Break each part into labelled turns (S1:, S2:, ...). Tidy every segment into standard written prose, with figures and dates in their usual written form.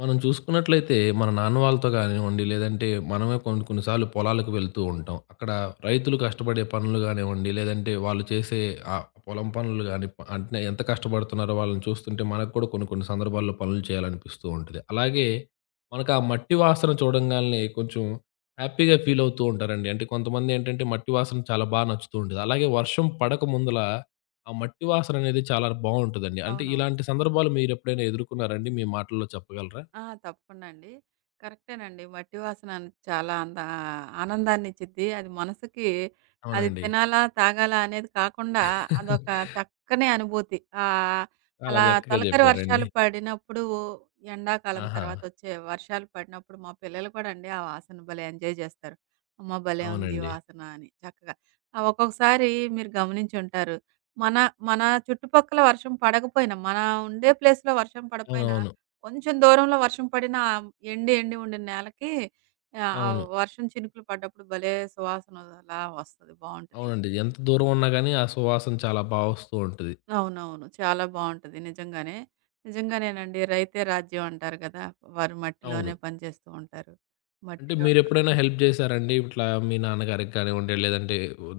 S1: మనం చూసుకున్నట్లయితే, మన నాన్న వాళ్ళతో గానివ్వండి, లేదంటే మనమే కొన్ని కొన్ని సార్లు పొలాలకు వెళ్తూ ఉంటాం. అక్కడ రైతులు కష్టపడే పనులు గానివ్వండి, లేదంటే వాళ్ళు చేసే ఆ పొలం పనులు గాని, అంటే ఎంత కష్టపడుతున్నారో వాళ్ళని చూస్తుంటే మనకు కూడా కొన్ని కొన్ని సందర్భాల్లో పనులు చేయాలనిపిస్తూ ఉంటది. అలాగే మనకు ఆ మట్టి వాసన చూడంగాల్నే కొంచెం హ్యాపీగా ఫీల్ అవుతూ ఉంటారండి. అంటే కొంతమందేంటంటే మట్టి వాసన చాలా బాగా నచ్చుతూ ఉంటది. అలాగే వర్షం పడక ముందల ఆ మట్టి వాసన అనేది చాలా బావుంటదండి. అంటే
S2: అవునవును.
S1: ఇలాంటి సందర్భాలు మీరెప్పుడైనా ఎదుర్కొన్నారండి? మీ మాటల్లో చెప్పగలరా?
S2: ఆ! తప్పకుండా అండి. కరెక్టేనండి. మట్టి వాసన చాలా ఆనందాన్నిచ్చిద్ది. అది మనసుకి అది
S1: అవునండి.
S2: తినాలా? తాగాలా? అనేది కాకుండా అదొక చక్కని అనుభూతి. ఆహ్,
S1: చాలా
S2: అలా
S1: చక్కగా
S2: తొలకరి
S1: చెప్పారండి.
S2: వర్షాలు పడినప్పుడు ఎండాకాలం
S1: ఆహా!
S2: తర్వాతొచ్చే వర్షాలు పడినప్పుడు మా పిల్లలు కూడా అండి ఆ వాసన భలే ఎంజాయ్ జేస్తారు. అమ్మ భలే ఉంది ఈ
S1: అవునండి.
S2: వాసన అని చక్కగా. ఒక్కొక్కసారి మీరు గమనించుంటారు. మన మన చుట్టుపక్కల వర్షం పడకపోయినా, మన ఉండే ప్లేస్‌లో వర్షం పడపోయినా
S1: అవునవును.
S2: కొంచెం దూరంలో వర్షం పడిన ఆ ఎండి ఉండిన నేలకి ఆహ్, ఆ
S1: అవును.
S2: వర్షం చినుకులు పడ్డప్పుడు భలే సువాసన అలా వస్తది. బావుంటది.
S1: అవునండి. ఎంత దూరం ఉన్నా గాని ఆ సువాసన చాలా బా వస్తూ ఉంటది.
S2: అవునవును. చాలా బావుంటది నిజంగానే. నిజంగానేనండి. రైతే రాజ్యం అంటారు కదా! వారు
S1: అవును.
S2: మట్టిలోనే పని చేస్తూ ఉంటారు.
S1: అంటే
S2: మట్టిలో
S1: మీరెప్పుడైనా హెల్ప్ చేసారండి? ఇట్లా మీ నాన్నగారికి కానివ్వండి, లేదంటే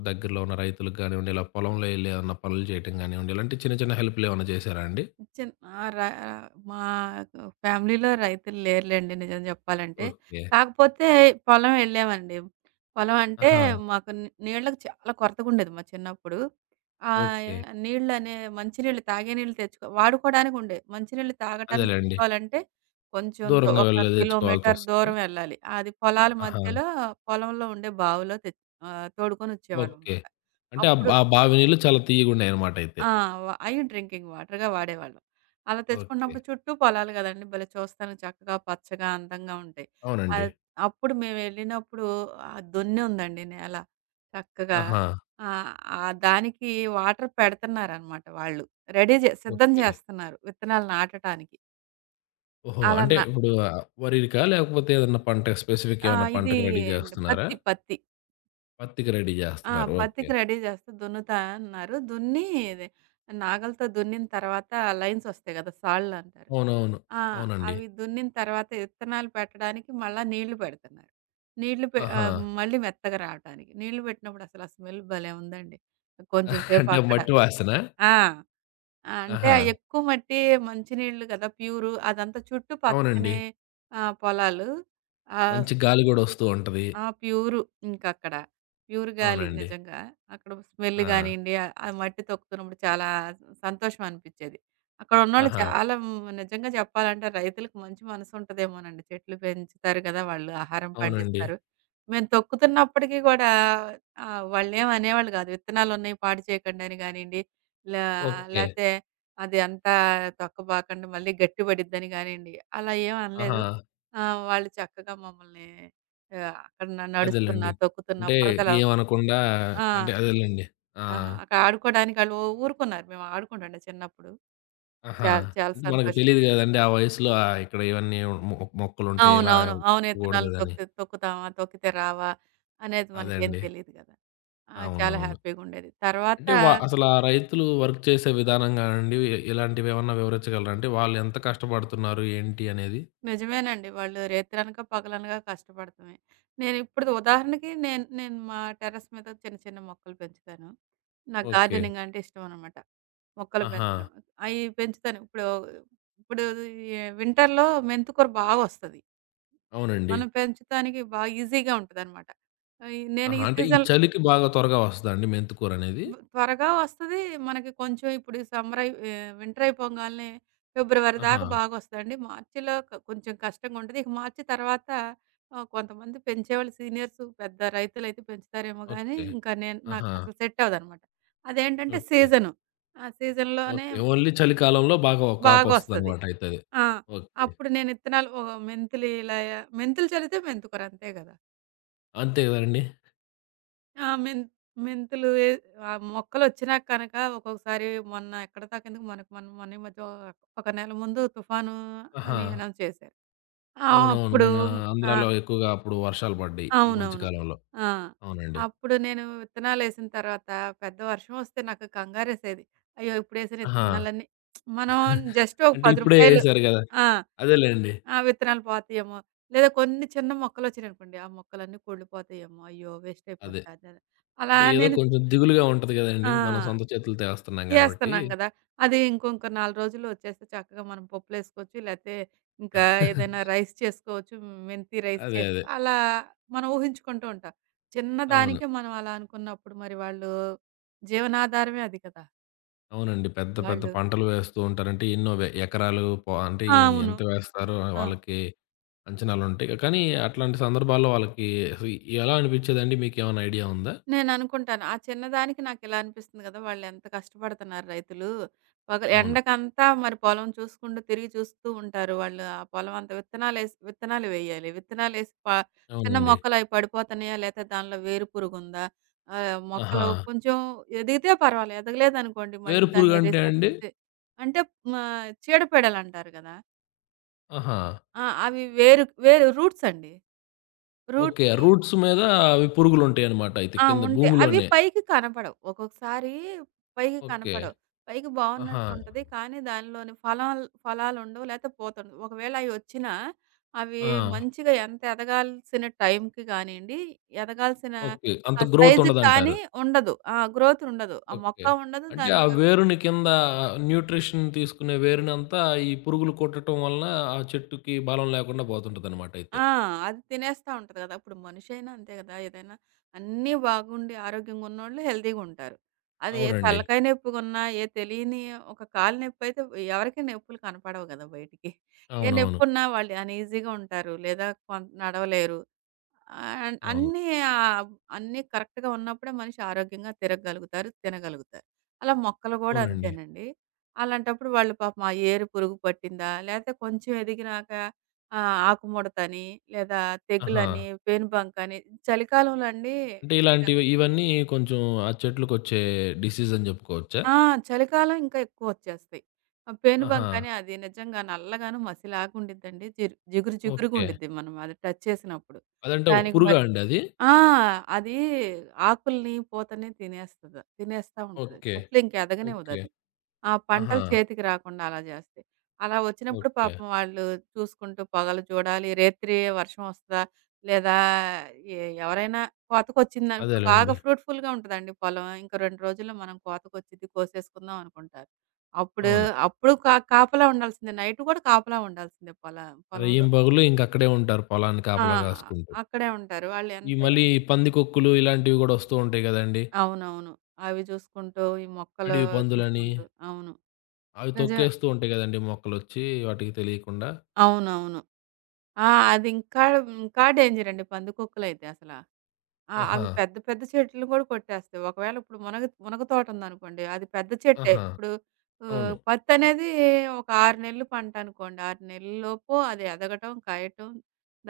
S1: దగ్గరలో ఉన్న రైతులకు కానివ్వండి, ఇలా పొలంలో ఎళ్లి ఏమన్నా పనులు చేయటం కానివ్వండి, ఇలాంటి చిన్న చిన్న హెల్ప్‌లు ఏమన్నా చేసారా అండి?
S2: చిన్ ఆ! ర మా ఫ్యామిలీలో రైతులు లేరులెండి నిజం జెప్పాలంటే.
S1: ఓకే.
S2: కాకపోతే పొలం ఎళ్ళామండి. పొలం అంటే
S1: ఆహా!
S2: మాకు నీళ్ళకి చాలా కొరతగుండేది మా చిన్నప్పుడు. ఆహ్,
S1: ఓకే.
S2: నీళ్ళనే మంచినీళ్ళు తాగే నీళ్ళు తెచ్చుకో వాడుకోడానికుండేవి. మంచినీళ్ళు తాగటానికి
S1: అదేలెండి.
S2: తెచ్చుకోవాలంటే కొంచెం
S1: దూరంగా
S2: ఒక
S1: వెళ్ళి
S2: కిలోమీటర్
S1: తెచ్చుకోవాల్సొస్తదా?
S2: దూరం ఎళ్ళాలి. అది పొలాల
S1: ఆహా!
S2: మధ్యలో పొలంలో ఉండే బావిలో
S1: ఓకే.
S2: తోడుకొనొచ్చేవాళ్ళమనమాట.
S1: అంటే ఆ
S2: అప్పుడు
S1: బావి నీళ్ళు చాలా తియ్యగుండాయన్నమాట అయితే.
S2: ఆ! వ అయి డ్రింకింగ్ వాటర్‌గా వాడేవాళ్ళం. అలా
S1: ఓకే.
S2: తెచ్చుకున్నప్పుడు చుట్టూ పొలాలు గదండీ! భలే చూస్తానికి చక్కగా పచ్చగా అందంగా ఉంటాయి.
S1: అవునండి.
S2: అద్ అప్పుడు మేమెళ్ళినప్పుడు దొన్నుందండి నేల చక్కగా.
S1: ఆహా!
S2: ఆహ్, ఆ దానికి వాటర్ పెడుతున్నారనమాట వాళ్ళు. రెడీ జే సిద్ధం
S1: ఓకే.
S2: జేస్తున్నారు విత్తనాలు నాటటానికి.
S1: ఓహో!
S2: అలా
S1: అంటే
S2: నా
S1: ఇప్పుడు ఆహ్, వరికా? లేకపోతే ఏదన్నా పంట స్పెసిఫిక్
S2: ఆ!
S1: ఏమన్నా
S2: ఇది
S1: పంటకి రెడీ జేస్తున్నారా?
S2: పత్తి, పత్తి.
S1: పత్తికి రెడీ
S2: ఆ!
S1: జేస్తున్నారు. ఓకే.
S2: పత్తికి రెడీ చేస్తా దున్నుతా అన్నారు. దున్ని ఇది నాగలితో దున్నిన తర్వాత లైన్సొస్తాయి కదా! సాళ్ళంటారు.
S1: అవునవును.
S2: ఆ!
S1: అవునండి.
S2: అవి దున్నిన తర్వాత విత్తనాలు పెట్టడానికి మళ్ళా నీళ్లు పెడుతున్నారు. నీళ్లు పె
S1: ఆహా!
S2: ఆహ్, మళ్ళీ మెత్తగా రావటానికి. నీళ్లు పెట్టినప్పుడు అసలు ఆ స్మెల్ భలే ఉందండి. కొంచెం సేపు
S1: అంటే
S2: అక్కడ
S1: మట్టి వాసనా?
S2: ఆ! ఆ! అంటే
S1: ఆహా!
S2: ఎక్కువ మట్టి మంచినీళ్ళు కదా! ప్యూరు అదంతా చుట్టూ
S1: అవునండి.
S2: పచ్చని పొలాలు. ఆహ్
S1: మంచి గాలి గూడా వస్తూ ఉంటది.
S2: ఆ! ప్యూరు ఇంకక్కడ. ప్యూర్ గాలి
S1: అవునండి.
S2: నిజంగా. అక్కడ స్మెల్
S1: ఆ!
S2: గానియండి, ఆ ఆ మట్టి తొక్కుతున్నప్పుడు చాలా సంతోషం అనిపిచ్చేది. అక్కడున్నోళ్ళు
S1: ఆహా!
S2: చాలా నిజంగా చెప్పాలంటే రైతులకు మంచి మనసుంటదేమోనండి. చెట్లు పెంచుతారు గదా! వాళ్ళు ఆహారం
S1: అవునండి.
S2: పండిస్తారు. మేము తొక్కుతున్నప్పటికి గూడా వాళ్ళేం అనేవాళ్ళు గాదు. విత్తనాలున్నాయి పాడు చేయకండని గానియండి, లా
S1: ఓకే.
S2: లేతే అది అంతా తొక్కబాకండి మళ్ళీ గట్టిబడిద్దని గానియండి, అలా ఏం
S1: ఆహా!
S2: అనలేదు. ఆ! వాళ్ళు చక్కగా మమ్మల్ని అక్కడ నడుస్తున్నా,
S1: అదేలెండి.
S2: తొక్కుతున్నా
S1: అంటే
S2: బురదలో.
S1: ఏమనకుండా
S2: ఆ!
S1: అంటే అదేలెండి. ఆ!
S2: ఆ! అక్కడ ఆడుకోవడానికి ఆళ్ళు ఊరుకున్నారు. మేము ఆడుకుంటుండే చిన్నప్పుడు.
S1: ఆహా!
S2: చాలా
S1: అంటే మనకు
S2: సంతోషం.
S1: తెలీదు గదండీ! ఆ వయసులో ఆహ్, ఇక్కడ ఇవన్నీ మొ మొక్కలుంటాయి. ఇలా
S2: అవునవును. అవును. ఇత్తనాలు
S1: కుట్టకూడదని.
S2: తొక్కుతామా? తొక్కితే రావా? అనేది
S1: అదే
S2: మనకేం
S1: అండి.
S2: తెలీదు గదా! ఆ! చాలా
S1: అవునవును.
S2: హ్యాపీగుండేది. తర్వాత
S1: అంటే అసలా రైతులు వర్క్ చేసే విధానం గానండి, ఇలాంటివేమన్నా వివరించగలరా? అంటే వాళ్ళెంత కష్టపడుతున్నారు? ఏంటి అనేది?
S2: నిజమేనండి. వాళ్ళు రేత్రనక, పగలనగా కష్టపడతమే. నేనిప్పుడు ఉదాహరణకి నేను నేను మా టెర్రస్ మీద చిన్న, చిన్న మొక్కలు పెంచుతాను. నాకు
S1: ఓకే.
S2: గార్డెనింగ్ అంటే ఇష్టమనమాట. మొక్కలు
S1: ఆహా!
S2: పెంచడం. అయి పెంచుతాను. ఇప్పుడు ఇప్పుడు ఎ వింటర్‌లో మెంతికూర బాగొస్తది.
S1: అవునండి.
S2: మనం పెంచటానికి బాగా ఈజీగా ఉంటదనమాట. నేను
S1: ఆహా!
S2: ఈ
S1: అంటే ఈ
S2: సీజన్
S1: చలికి బాగా త్వరగా వస్తదా అండి మెంతి కూరనేది?
S2: త్వరగా వస్తది. మనకి కొంచెం ఇప్పుడు ఈ సమ్మర్ అయి వింటర్ అయిపోగాల్నే ఫిబ్రవరి
S1: ఆహా!
S2: దాకా బాగొస్తదండి. మార్చిలో కొంచెం కష్టంగా ఉంటది. ఇక మార్చి తర్వాత కొంతమంది పెంచేవాళ్ళు సీనియర్స్ పెద్ద రైతులైతే పెంచుతారేమో గానీ,
S1: ఓకే.
S2: ఇంకా నాకు
S1: ఆహా!
S2: అసలు సెట్ అవ్వదనమాట. అదేంటంటే
S1: ఓకే.
S2: సీజను. ఆ సీజన్‌లోనే
S1: ఓకే. ఓన్లీ చలికాలంలో బాగా
S2: బాగొస్తది.
S1: కాపొస్తదనమాట అయితే అది.
S2: ఆ!
S1: ఓకే.
S2: అప్పుడు నేను ఇత్తనాలు ఓ మెంతులు ఇలా మెంతులు చల్లితే మెంతుకూర అంతే గదా!
S1: అంతే గదండీ!
S2: ఆ! మెంత్ మెంతులు ఏ ఆ మొక్కలొచ్చినాక కనక ఒక్కొక్కసారి మొన్న ఎక్కడ దాకెందుకు మనకు మనం మొన్న ఈ మధ్య ఒక నెల ముందు తుఫాను
S1: ఆహా!
S2: అని అనౌన్స్ చేశారు. ఆ!
S1: అవునవును.
S2: అప్పుడు
S1: మన
S2: ఆ!
S1: ఆంధ్రాలో ఎక్కువగా అప్పుడు వర్షాలు పడ్డాయి. ఈ మధ్య
S2: అవునవును.
S1: కాలంలో.
S2: ఆ!
S1: అవునండి.
S2: అప్పుడు నేను విత్తనాలేసిన తర్వాత పెద్ద వర్షం వస్తే నాకు కంగారేసేది. అయ్యో! ఇప్పుడేసిన
S1: ఆహా!
S2: విత్తనాలన్నీ మనం జస్ట్
S1: అంటే
S2: ఒక రూ.
S1: ఇప్పుడే
S2: 10
S1: ఎసారు గదా!
S2: ఆ!
S1: అదేలెండి.
S2: ఆ విత్తనాలు పోతాయేమో! లేదా కొన్ని చిన్న మొక్కలొచ్చినాయనుకోండి. ఆ మొక్కలన్నీ కుళ్ళిపోతాయేమో! అయ్యో! వేస్ట్
S1: అదే.
S2: అయిపోద్ది అది అది అలా
S1: అంటే ఏదో
S2: నేను
S1: కొంచెం దిగులుగా ఉంటది గదండీ.
S2: ఆ!
S1: మనం సొంత చేతులతో ఏస్తున్నాం గాబట్టి.
S2: చేస్తున్నాం గదా! అది ఇంకొక 4 రోజుల్లో వచ్చేస్తే చక్కగా మనం పప్పులేసుకోవచ్చు. లేతే ఇంకా ఏదైనా రైస్ చేసుకోవచ్చు. మెంతి రైస్
S1: అదే.
S2: చేసు
S1: అదే.
S2: అలా మనం ఊహించుకుంటూ ఉంటాం.
S1: అవును.
S2: చిన్నదానికే మనం అలా అనుకున్నప్పుడు మరి వాళ్ళు జీవనాధారమే అది కదా!
S1: అవునండి. పెద్ద పెద్ద
S2: వాళ్ళు
S1: పంటలు వేస్తూ ఉంటారు. అంటే ఎన్నో ఎకరాలు పొ అంటే
S2: ఆ! అవును.
S1: ఎంత వేస్తారో
S2: ఆ!
S1: వాళ్ళకి అంచనాలుంటాయి. కానీ అట్లాంటి సందర్భాల్లో వాళ్ళకి అసలు ఎలా అనిపిచ్చేదండి? మీకేమైనా ఐడియా ఉందా?
S2: నేననుకుంటాను. ఆ చిన్నదానికి నాకిలా అనిపిస్తుంది గదా! వాళ్ళెంత కష్టపడుతున్నారు రైతులు. పగలు
S1: అవును.
S2: ఎండకంతా మరి పొలం చూసుకుంటూ, తిరిగి చూస్తూ ఉంటారు. వాళ్ళు ఆ పొలం అంతా విత్తనాలేసి విత్తనాలు వేయాలి. విత్తనాలేసి ప చిన్న
S1: అవునండి.
S2: మొక్కలయి పడిపోతున్నాయా? లేతే దానిలో వేరు పురుగుందా?
S1: ఆహా!
S2: మొక్కలు కొంచెం ఎదిగితే పర్వాలే. ఎదగలేదనుకోండి మళ్ళీ దాన్ని
S1: వేరుపురుగంటే
S2: రీసెర్చ్
S1: అండి?
S2: చే అంటే మా చీడపీడలంటారు గదా!
S1: ఆహా!
S2: ఆ! అవి వేరు వేరు రూట్సండి.
S1: ఓకే.
S2: రూట్‌కి
S1: రూట్స్ మీద అవి పురుగులుంటాయన్నమాట అయితే
S2: ఆ!
S1: కింద
S2: ఉంటాయి. అవి
S1: భూమిలోనే.
S2: పైకి కనపడవు. ఒక్కొక్కసారి పైకి
S1: ఓకే.
S2: కనపడవు. పైకి
S1: ఆహా!
S2: బావున్నట్టుంటది. కానీ దానిలోని ఫలాలుండవు, లేతే పూతుండదు. ఒకవేళ అయొచ్చినా, అవి
S1: ఆ!
S2: మంచిగా ఎంత ఎదగాల్సిన టైంకి గానియండి, ఎదగాల్సిన
S1: ఓకే. అంత
S2: ఆ
S1: గ్రోత్
S2: సైజుకి
S1: ఉండదంటారు.
S2: కానీ ఉండదు. ఆ! గ్రోతుండదు. ఆ మొక్క
S1: ఓకే.
S2: ఉండదు.
S1: అంటే ఆ
S2: దానికి
S1: వేరుని కింద న్యూట్రిషన్ తీసుకునే వేరునంతా ఈ పురుగులు కుట్టటం వలన ఆ చెట్టుకి బలం లేకుండా పోతుంటదన్నమాట అయితే.
S2: ఆ! అది తినేస్తా ఉంటది గదా! ఇప్పుడు మనిషైనా అంతే గదా! ఏదైనా అన్నీ బాగుండి ఆరోగ్యంగున్నోళ్ళు హెల్తీగుంటారు. అది ఏ
S1: అవునండి.
S2: తలకాయ నొప్పిగున్నా, ఏ తెలియని ఒక కాలు నొప్పైతే ఎవరికీ నొప్పులు కనపడవు గదా! బయటికి. ఏ
S1: అవునవును.
S2: నొప్పున్నా వాళ్ళు అన్‌ఈజీగా ఉంటారు. లేదా నడవలేరు. ఆహ్,
S1: అవును.
S2: అన్నీ ఆహ్, అన్నీ కరెక్ట్‌గా ఉన్నప్పుడే మనిషి ఆరోగ్యంగా తిరగగలుగుతారు, తినగలుగుతారు. అలా మొక్కలు గూడా
S1: అవునండి.
S2: అంతేనండి. అలాంటప్పుడు వాళ్ళు పాపం ఆ ఏరు పురుగు పట్టిందా, లేతే కొంచెం ఎదిగినాక ఆకుముడతని, లేదా
S1: ఆహా!
S2: తెగులని, పేనుబంక అని చలికాలంలో అండి
S1: అంటే
S2: నిజంగా
S1: ఇలాంటివి ఇవన్నీ కొంచెం ఆ చెట్లకొచ్చే డిసీజ్ అని చెప్పుకోవచ్చా?
S2: ఆ! చలికాలం ఇంకా ఎక్కువొచ్చేస్తాయి.
S1: ఆహా!
S2: పేనుబంక అని అది నిజంగా నల్లగాను మసిలాగా ఉండిద్దండి. జిగురు
S1: ఓకే.
S2: జిగురుగుండిద్ది మనం అది టచ్ చేసినప్పుడు.
S1: అదంటే ఒక
S2: దానికి
S1: పురుగా
S2: మరి
S1: అండి అది?
S2: ఆ! అది ఆకుల్ని, పూతని తినేస్తది. తినేస్తా ఉంటది.
S1: ఓకే.
S2: చెట్లు ఇంక
S1: ఓకే.
S2: ఎదగనివ్వదది. ఆ
S1: ఆహా!
S2: పంటలు చేతికి రాకుండా అలా చేస్తే. అలా వచ్చినప్పుడు
S1: ఓకే.
S2: పాపం వాళ్ళు చూసుకుంటూ పొగలు చూడాలి. రేత్రి వర్షం వస్తదా? లేదా ఎ ఎవరైనా కోతకొచ్చిందా ఇప్పుడు బాగా
S1: అదేలెండి.
S2: ఫ్రూట్‌ఫుల్‌గా ఉంటదండి పొలం. ఇంక 2 రోజుల్లో మనం కోతకొచ్చిద్ది కోసేసుకుందాం అనుకుంటారు. అప్పుడు
S1: అవును.
S2: అప్పుడు కా కాపలా ఉండాల్సిందే. నైట్ కూడా కాపలా ఉండాల్సిందే పొలంలో.
S1: రెయ్యం పగులు ఇంకక్కడే ఉంటారు పొలాన్ని
S2: ఆ!
S1: కాపలా కాసుకుంటూ.
S2: అక్కడే ఉంటారు. వాళ్ళు
S1: ఈ
S2: ఎంత
S1: మళ్ళీ పందికొక్కులు ఇలాంటివి గూడా వస్తూ ఉంటాయి గదండీ!
S2: అవునవును. అవి చూసుకుంటూ, ఈ మొక్కలు
S1: అడవి పందులని.
S2: చూసుకుంటూ. అవును.
S1: అవి
S2: నిజమే.
S1: తొక్కేస్తూ ఉంటాయి గదండీ మొక్కలొచ్చి వాటికి తెలియకుండా.
S2: అవునవును. ఆ! అదింకా ఇంకా డేంజరండి పందికొక్కులైతే అసల. ఆ!
S1: ఆహా!
S2: అవి పెద్ద పెద్ద చెట్లుని కూడా కొట్టేస్తాయి. ఒకవేళ ఇప్పుడు మునగ మునగ తోటుందనుకోండి, అది పెద్ద చెట్టే.
S1: ఆహా!
S2: ఇప్పుడు
S1: అవును.
S2: పత్తనేది ఒక 6 నెలలు పంటనుకోండి. 6 నెలల్లోపు అది ఎదగటం, కాయటం,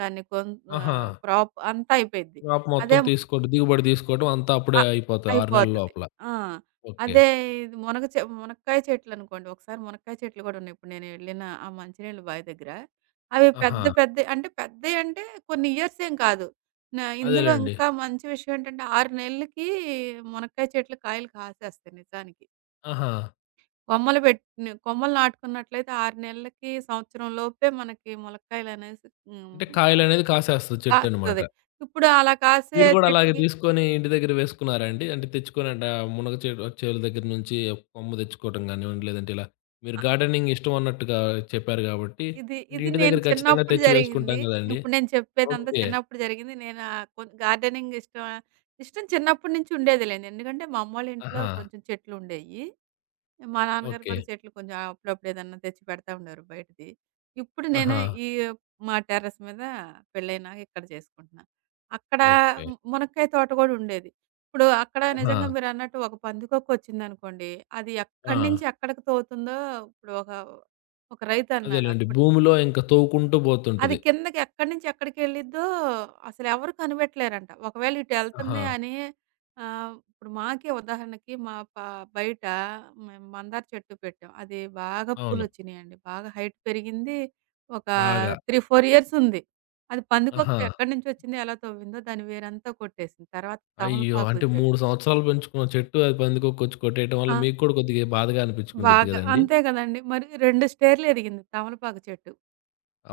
S2: దాన్ని కొన్
S1: ఆహా!
S2: క్రాప్ అంతా అయిపోయిద్ది.
S1: క్రాప్ మొత్తం
S2: అదే
S1: తీసుకోవడం దిగుబడి తీసుకోవడం అంతా అప్పుడే
S2: అ
S1: అయిపోతది 6 నెలల
S2: అయిపోతది.
S1: లోపల.
S2: ఆ!
S1: ఓకే.
S2: అదే ఇది మునగ చె మునక్కాయ చెట్లనుకోండి. ఒకసారి మునక్కాయ చెట్లు కూడా ఉన్నాయి. ఇప్పుడు నేను వెళ్ళిన ఆ మంచినీళ్ళ బావి దగ్గర. అవి
S1: ఆహా!
S2: పెద్ద పెద్దయి అంటే పెద్దయి అంటే కొన్ని ఇయర్స్ ఏం కాదు. ఇందులో
S1: అదేలెండి.
S2: ఇంకా మంచి విషయం ఏంటంటే 6 నెలలకి మునక్కాయ చెట్లు కాయలు కాసేస్తాయి నిజానికి.
S1: ఆహా!
S2: కొమ్మలు పెట్ కొమ్మలు నాటుకున్నట్లయితే 6 నెలలకి, సంవత్సరం లోపే మనకి ములక్కాయలనేసి
S1: అంటే కాయలనేది కాసేస్తది చెట్టనమాట.
S2: కాస్తది. ఇప్పుడు అలా కాసే
S1: మీరు గూడా అలాగే
S2: చెట్టుకి
S1: తీసుకొని ఇంటి దగ్గర వేసుకున్నారా అండి? అంటే మునగ చెడు చేలు దగ్గర నుంచి ఒక కొమ్మ తెచ్చుకోవటం గానివ్వండి, లేదంటే ఇలా మీరు గార్డెనింగ్ ఇష్టం అన్నట్టుగా చెప్పారు గాబట్టి,
S2: ఇది,
S1: అంటే
S2: ఇది
S1: ఇంటి
S2: నేను
S1: దగ్గర ఖచ్చితంగా
S2: చిన్నప్పుడు
S1: తెచ్చి
S2: జరిగింది.
S1: వేసుకుంటాం గదండీ!
S2: ఇప్పుడు నేను చెప్పేదంతా
S1: ఓకే.
S2: చిన్నప్పుడు జరిగింది. నేను ఆహ్, కొన్ గార్డెనింగ్ ఇష్టం ఇష్టం చిన్నప్పటి నుంచి ఉండేదిలేండి. ఎందుకంటే మా అమ్మోళ్ళ ఇంట్లో
S1: ఆహా!
S2: కొంచెం చెట్లుండేయి. మా నాన్నగారు
S1: ఓకే.
S2: కూడా చెట్లు కొంచెం అప్పుడప్పుడు ఏదన్నా తెచ్చి పెడతా ఉండేవారు బయటది. ఇప్పుడు నేను
S1: ఆహా!
S2: ఈ మా టెర్రస్ మీద పెళ్ళైనాక ఇక్కడ చేసుకుంటున్నా. అక్కడ
S1: ఓకే.
S2: మునక్కాయ తోట కూడా ఉండేది. ఇప్పుడు అక్కడ
S1: ఆహా!
S2: నిజంగా మీరన్నట్టు ఒక పందికొక్కొచ్చిందనుకోండి, అది
S1: ఆ!
S2: ఎక్కడి నుంచి ఎక్కడికి తోలుతుందో ఇప్పుడు ఒక ఒక రైతన్నాడు
S1: అదేలెండి.
S2: అప్పుడు
S1: భూమిలో ఇంక తోవుకుంటూ
S2: అది
S1: బోతుంటది.
S2: కిందకి ఎక్కడి నుంచి ఎక్కడికెళ్ళిద్దో అసలెవరు కనిపెట్టలేరంట. ఒకవేళ
S1: ఆహా!
S2: ఇటెళ్తుంది అని ఇప్పుడు మాకే ఉదాహరణకి మా ప బయట మేము మందార చెట్టు పెట్టాం. అది బాగా
S1: అవును.
S2: పూలొచ్చినియండి. బాగా హైట్ పెరిగింది. ఒక
S1: బాగా.
S2: 3, 4 ఇయర్స్ ఉంది. అది పందికొక్క
S1: ఆహా!
S2: ఎక్కడి నుంచొచ్చిందో, ఎలా తవ్విందో దాని వేరంతా కొట్టేసింది. తర్వాత
S1: అయ్యో!
S2: తమలపాకుల
S1: అంటే
S2: చెట్టు
S1: 3 సంవత్సరాలు పెంచుకున్న చెట్టు అది పందికొక్కొచ్చి కొట్టేయటం వల్ల
S2: ఆ!
S1: మీకు కూడా కొద్దిగా బాధగా అనిపించుకుండిద్ది
S2: బాగా
S1: గదండీ!
S2: అంతే గదండీ! మరి 2 స్టేర్‌లు ఎదిగింది తమలపాకు చెట్టు.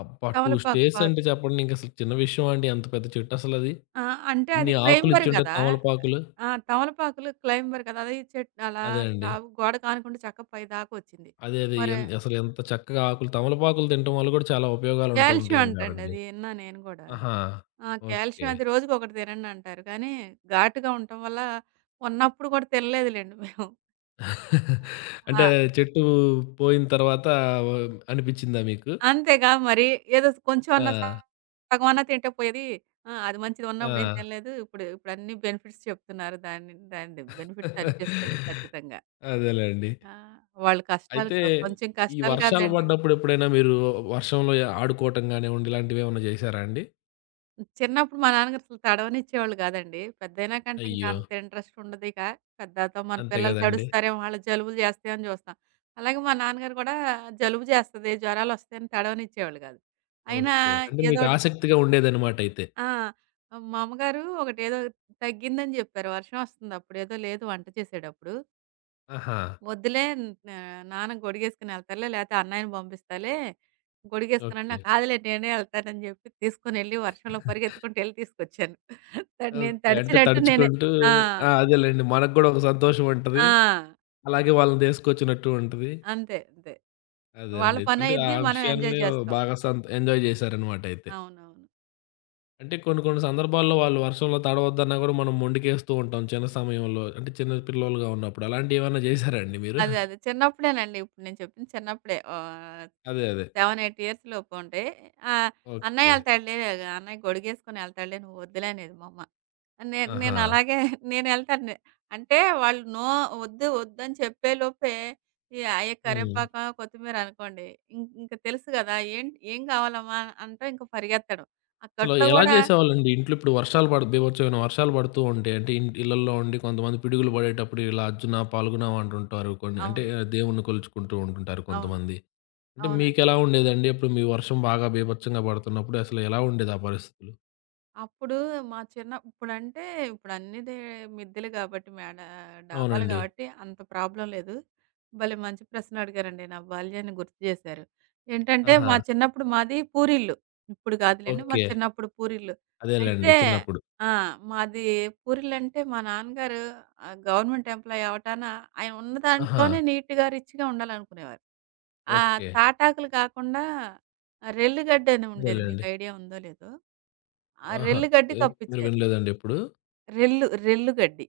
S1: అబ్బా! 2
S2: తమలపాకు
S1: స్టేర్స్
S2: పా
S1: అంటే చెప్పండి ఇంకసలు చిన్న విషయమా అండి? అంత పెద్ద చెట్టు అసలది.
S2: ఆ! అంటే
S1: ఎన్ని
S2: అది
S1: ఆకులు
S2: క్లైంబర్
S1: ఇచ్చుంటాయి
S2: గదా!
S1: తమలపాకులు.
S2: ఆ! తమలపాకులు క్లైంబర్ కదా! అది చెట్ అలా
S1: అదే అండి.
S2: స్లాబ్ గోడకి ఆనుకుంటే చక్క పైదాకొచ్చింది.
S1: అదే అదే.
S2: మరి
S1: అసలు ఎంత చక్కగా ఆకులు తమలపాకులు తినటం వల్ల కూడా చాలా ఉపయోగాలు ఉంటూ
S2: కాల్షియం
S1: ఉంటాయి
S2: అంటండి
S1: అంటారండి.
S2: అది ఇన్నా నేను గూడా.
S1: ఆహా!
S2: ఆ!
S1: ఓకే.
S2: కాల్షియం అది రోజుకొకటి తినండంటారు. కానీ ఘాటుగా ఉండటం వల్ల ఉన్నప్పుడు కూడా తినలేదులెండి మేము.
S1: అంటే
S2: ఆ!
S1: చెట్టు పోయిన తర్వాత వ అనిపిచ్చిందా మీకు?
S2: అంతేగా మరి ఏదో కొంచెం
S1: ఆ!
S2: అన్నా సగమన్నా తింటే పోయేది. ఆ! అది మంచిది ఉన్నప్పుడు ఏం
S1: ఆ!
S2: తినలేదు. ఇప్పుడన్ని బెనిఫిట్స్ చెప్తున్నారు. దాని దాని బెనిఫిట్స్ అనిపిస్తది ఖచ్చితంగా.
S1: అదేలెండి.
S2: ఆ! వాళ్ళ కష్టాలు
S1: అయితే
S2: కొంచెం
S1: ఈ
S2: కష్టాలు
S1: వర్షాలు
S2: కాదండి.
S1: పడ్డప్పుడు ఎప్పుడైనా మీరు వర్షంలో ఆడుకోవటం గానివ్వండి ఇలాంటివేమన్నా చేశారా అండి?
S2: చిన్నప్పుడు మా నాన్నగారు అసలు తడవనిచ్చేవాళ్ళు కాదండి. పెద్దయినాకంటే ఇంకా
S1: అయ్యో!
S2: అంత ఇంట్రెస్ట్ ఉండదిక. పెద్దాతో మన
S1: అంతే
S2: పిల్లలు
S1: గదండీ.
S2: తడుస్తారేమో, వాళ్ళు జలుబులు చేస్తాయో అని చూస్తాం. అలాగే మా నాన్నగారు కూడా జలుబు చేస్తది, జ్వరాలొస్తాయని తడవనిచ్చేవాళ్ళు కాదు. అయినా
S1: ఓకే. అంటే మీకు
S2: ఏదోటి
S1: ఆసక్తిగా ఉండేదన్నమాట అయితే.
S2: ఆ! మా అమ్మగారు ఒకటేదో తగ్గిందని చెప్పారు. వర్షం వస్తుందప్పుడు. ఏదో లేదు వంట చేసేటప్పుడు.
S1: ఆహా!
S2: వద్దులే నా నాన్న గొడిగేసుకొని ఎళ్తారులే, లేతే అన్నయ్యని పంపిస్తాలే. గొడిగేసుకోనంటే,
S1: ఓకే.
S2: "నాకు కాదులే నేనే ఎళ్తానని" చెప్పి తీసుకొనెళ్ళి వర్షంలో పరిగెత్తుకుంటూ ఎళ్లి తీసుకొచ్చాను. నేను
S1: ఓకే. అంటే
S2: తడిచినట్టు నేనే
S1: తడుచుకుంటూ
S2: ఆ!
S1: ఆ! అదేలెండి. మనకు గూడా ఒక సంతోషం ఉంటది.
S2: ఆ!
S1: అలాగే వాళ్ళని తీసుకొచ్చినట్టు ఉంటది.
S2: అంతే. అంతే. వాళ్ళ
S1: అదేనండి. అంటే ఆ
S2: పనయిద్ది. మనం ఎంజాయ్
S1: విషయాన్ని
S2: చేస్తాం.
S1: బాగా ఎంజాయ్ చేశారన్నమాట అయితే.
S2: అవునవును.
S1: అంటే కొన్ని కొన్ని సందర్భాల్లో వాళ్ళు వర్షంలో తడవద్దన్నా గూడా మనం మొండికేస్తూ ఉంటాం చిన్న సమయంలో. అంటే చిన్న పిల్లోలుగా ఉన్నప్పుడు. అలాంటియేమన్నా చేశారా అండి మీరు?
S2: అదే. అదే. చిన్నప్పుడేనండి. ఇప్పుడు నేను చెప్పింది చిన్నప్పుడే.
S1: అదే. అదే.
S2: 7, 8 ఇయర్స్ లోపు ఉంటాయి. ఆహ్,
S1: ఓకే.
S2: "అన్నయ్య ఎళ్తాడులే, అన్నయ్య గొడుగేసుకొని ఎళ్తాడులే, నువ్వు వద్దులే" అనేది మా అమ్మ. నేను
S1: ఆహా!
S2: నేను అలాగే నేనెళ్తాను. అంటే వాళ్ళు వద్దు, వద్దని చెప్పే లోపే ఈ అయ్యే
S1: హ్మ్.
S2: కరివేపాకో, కొత్తిమీర అనుకోండి. ఇంక తెలుసు గదా! " ఏం కావాలమ్మా" అంటే ఇంక పరిగెత్తడం. ఆ
S1: అసలు
S2: కట్లో
S1: ఎలా
S2: గూడా
S1: చేసేవాళ్ళండి? ఇంట్లో ఇప్పుడు వర్షాలు బీభత్సమైన వర్షాలు పడుతూ ఉంటాయి. అంటే ఇళ్లల్లో ఉండి కొంతమంది పిడుగులు పడేటప్పుడు ఇలా అర్జునా, పాల్గుణా అంటుంటారు. కొన్ని అంటే
S2: అవును.
S1: ఆ, దేవుణ్ణి కొలుచుకుంటూ ఉంటుంటారు
S2: అవును.
S1: కొంతమంది. అంటే
S2: అవును.
S1: మీకెలా ఉండేదండి? అప్పుడు మీ వర్షం బాగా బీభత్సంగా పడుతున్నప్పుడు అసలు ఎలా ఉండేది ఆ పరిస్థితులు?
S2: అప్పుడు మా చిన్న ఇప్పుడంటే ఇప్పుడన్నీ దే మిద్దెలు కాబట్టి డాబాలు
S1: అవునండి.
S2: కాబట్టి అంత ప్రాబ్లమ్ లేదు. భలే మంచి ప్రశ్న అడిగారండి. నా బాల్యాన్ని గుర్తు చేశారు. ఏంటంటే
S1: ఆహా!
S2: మా చిన్నప్పుడు మాది పూరిల్లు. ఇప్పుడు కాదులెండి. మా
S1: ఓకే.
S2: చిన్నప్పుడు పూరిల్లు.
S1: అదేలెండి
S2: అయితే
S1: చిన్నప్పుడు.
S2: ఆ! మాది పూరిల్లంటే మా నాన్నగారు గవర్నమెంట్ ఎంప్లాయీ అవ్వటాన ఆయన ఉన్న
S1: ఆహా!
S2: దాంట్లోనే నీట్‌గా, రిచ్‌గా ఉండాలనుకునేవారు. ఆ
S1: ఓకే.
S2: తాటాకులు కాకుండా ఆ! రెల్లు గడ్డని ఉండేది. మీకు
S1: అదేలెండి.
S2: ఐడియా ఉందో లేదో. ఆ
S1: ఆహా!
S2: రెల్లు గడ్డి
S1: ఏ మీరు
S2: కప్పిచ్చారు.
S1: వినలేదండి ఎప్పుడు?
S2: రెల్లు రెల్లు గడ్డి.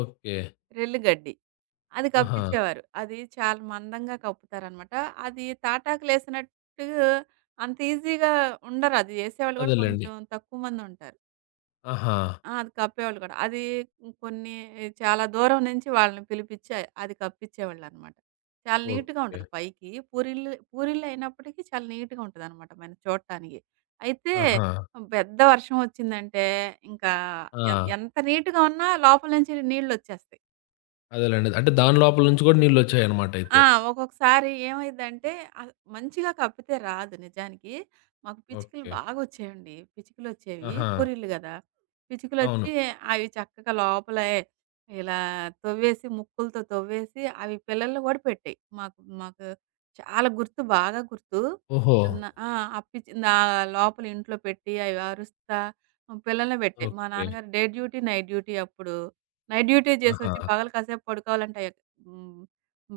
S1: ఓకే.
S2: రెల్లు గడ్డి. అది
S1: ఆహా!
S2: కప్పిచ్చేవారు. అది చాలా మందంగా కప్పుతారనమాట. అది తాటాకులేసినట్టు అంత ఈజీగా ఉండరు. అది చేసేవాళ్ళు కూడా
S1: అదేలెండి.
S2: కొంచెం తక్కువ మందుంటారు.
S1: ఆహా!
S2: ఆ! అది కప్పేవాళ్ళు కూడా. అది కొన్ని చాలా దూరం నుంచి వాళ్ళని పిలిపిచ్చి అది కప్పిచ్చేవాళ్ళనమాట. చాలా నీట్‌గా
S1: ఓకే.
S2: ఉంటది పైకి. పూరీలు పూరీలు అయినప్పటికీ చాలా నీట్‌గా ఉంటదనమాట మనం చూడటానికి. అయితే
S1: ఆహా!
S2: పెద్ద వర్షం వచ్చిందంటే ఇంకా
S1: ఆ!
S2: ఎంత నీట్‌గా ఉన్నా లోపల నుంచి నీళ్లొచ్చేస్తాయి.
S1: అదేలెండి. అంటే దాని లోపల నుంచి కూడా నీళ్ళొచ్చాయన్నమాట అయితే.
S2: ఆ! ఒక్కొక్కసారి ఏమైద్దంటే, అస్ మంచిగా కప్పితే రాదు నిజానికి. మాకు పిచ్చుకలు
S1: ఓకే.
S2: బాగొచ్చేయండి. పిచ్చుకలొచ్చేవి.
S1: ఆహా!
S2: పూరీలు గదా!
S1: అవును.
S2: పిచ్చుకలొచ్చి అవి చక్కగా లోపలే ఇలా తవ్వేసి, ముక్కులతో తవ్వేసి అవి పిల్లల్ని గూడా పెట్టాయి. మాకు మాకు చాలా గుర్తు, బాగా గుర్తు.
S1: ఓహో!
S2: అన్న ఆ! ఆ పిచ్చి నా లోపల ఇంట్లో పెట్టి అవి అరుస్తా పిల్లల్ని పెట్టాయి. మా
S1: ఓకే.
S2: నాన్నగారు డే డ్యూటీ, నైట్ డ్యూటీ అప్పుడు. నైట్ డ్యూటీ
S1: ఆహా!
S2: చేసొచ్చి పగలు కాసేపు పడుకోవాలంటే ఎక్ హ్మ్.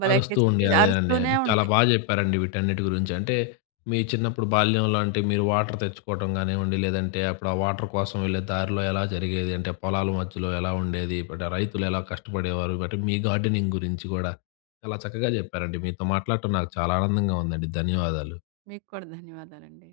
S2: భలే
S1: అరుస్తూ ఉండే
S2: కిచకిచ
S1: అదేనండి.
S2: అరుస్తూనే
S1: అది చాలా
S2: ఉంటాయి.
S1: బా జెప్పారండి వీటన్నిటి గురించి. అంటే మీ చిన్నప్పుడు బాల్యంలో అంటే మీరు వాటర్ తెచ్చుకోవటం గానివ్వండి, లేదంటే అప్పుడు ఆ వాటర్ కోసం వెళ్ళే దారిలో ఎలా జరిగేది? అంటే పొలాల మధ్యలో ఎలా ఉండేది? అంటే రైతులు ఎలా కష్టపడేవారు? అంటే మీ గార్డెనింగ్ గురించి గూడా చాలా చక్కగా జెప్పారండి. మీతో మాట్లాడటం నాకు చాలా ఆనందంగా ఉందండి. ధన్యవాదాలు.
S2: మీకు కూడా ధన్యవాదాలండి.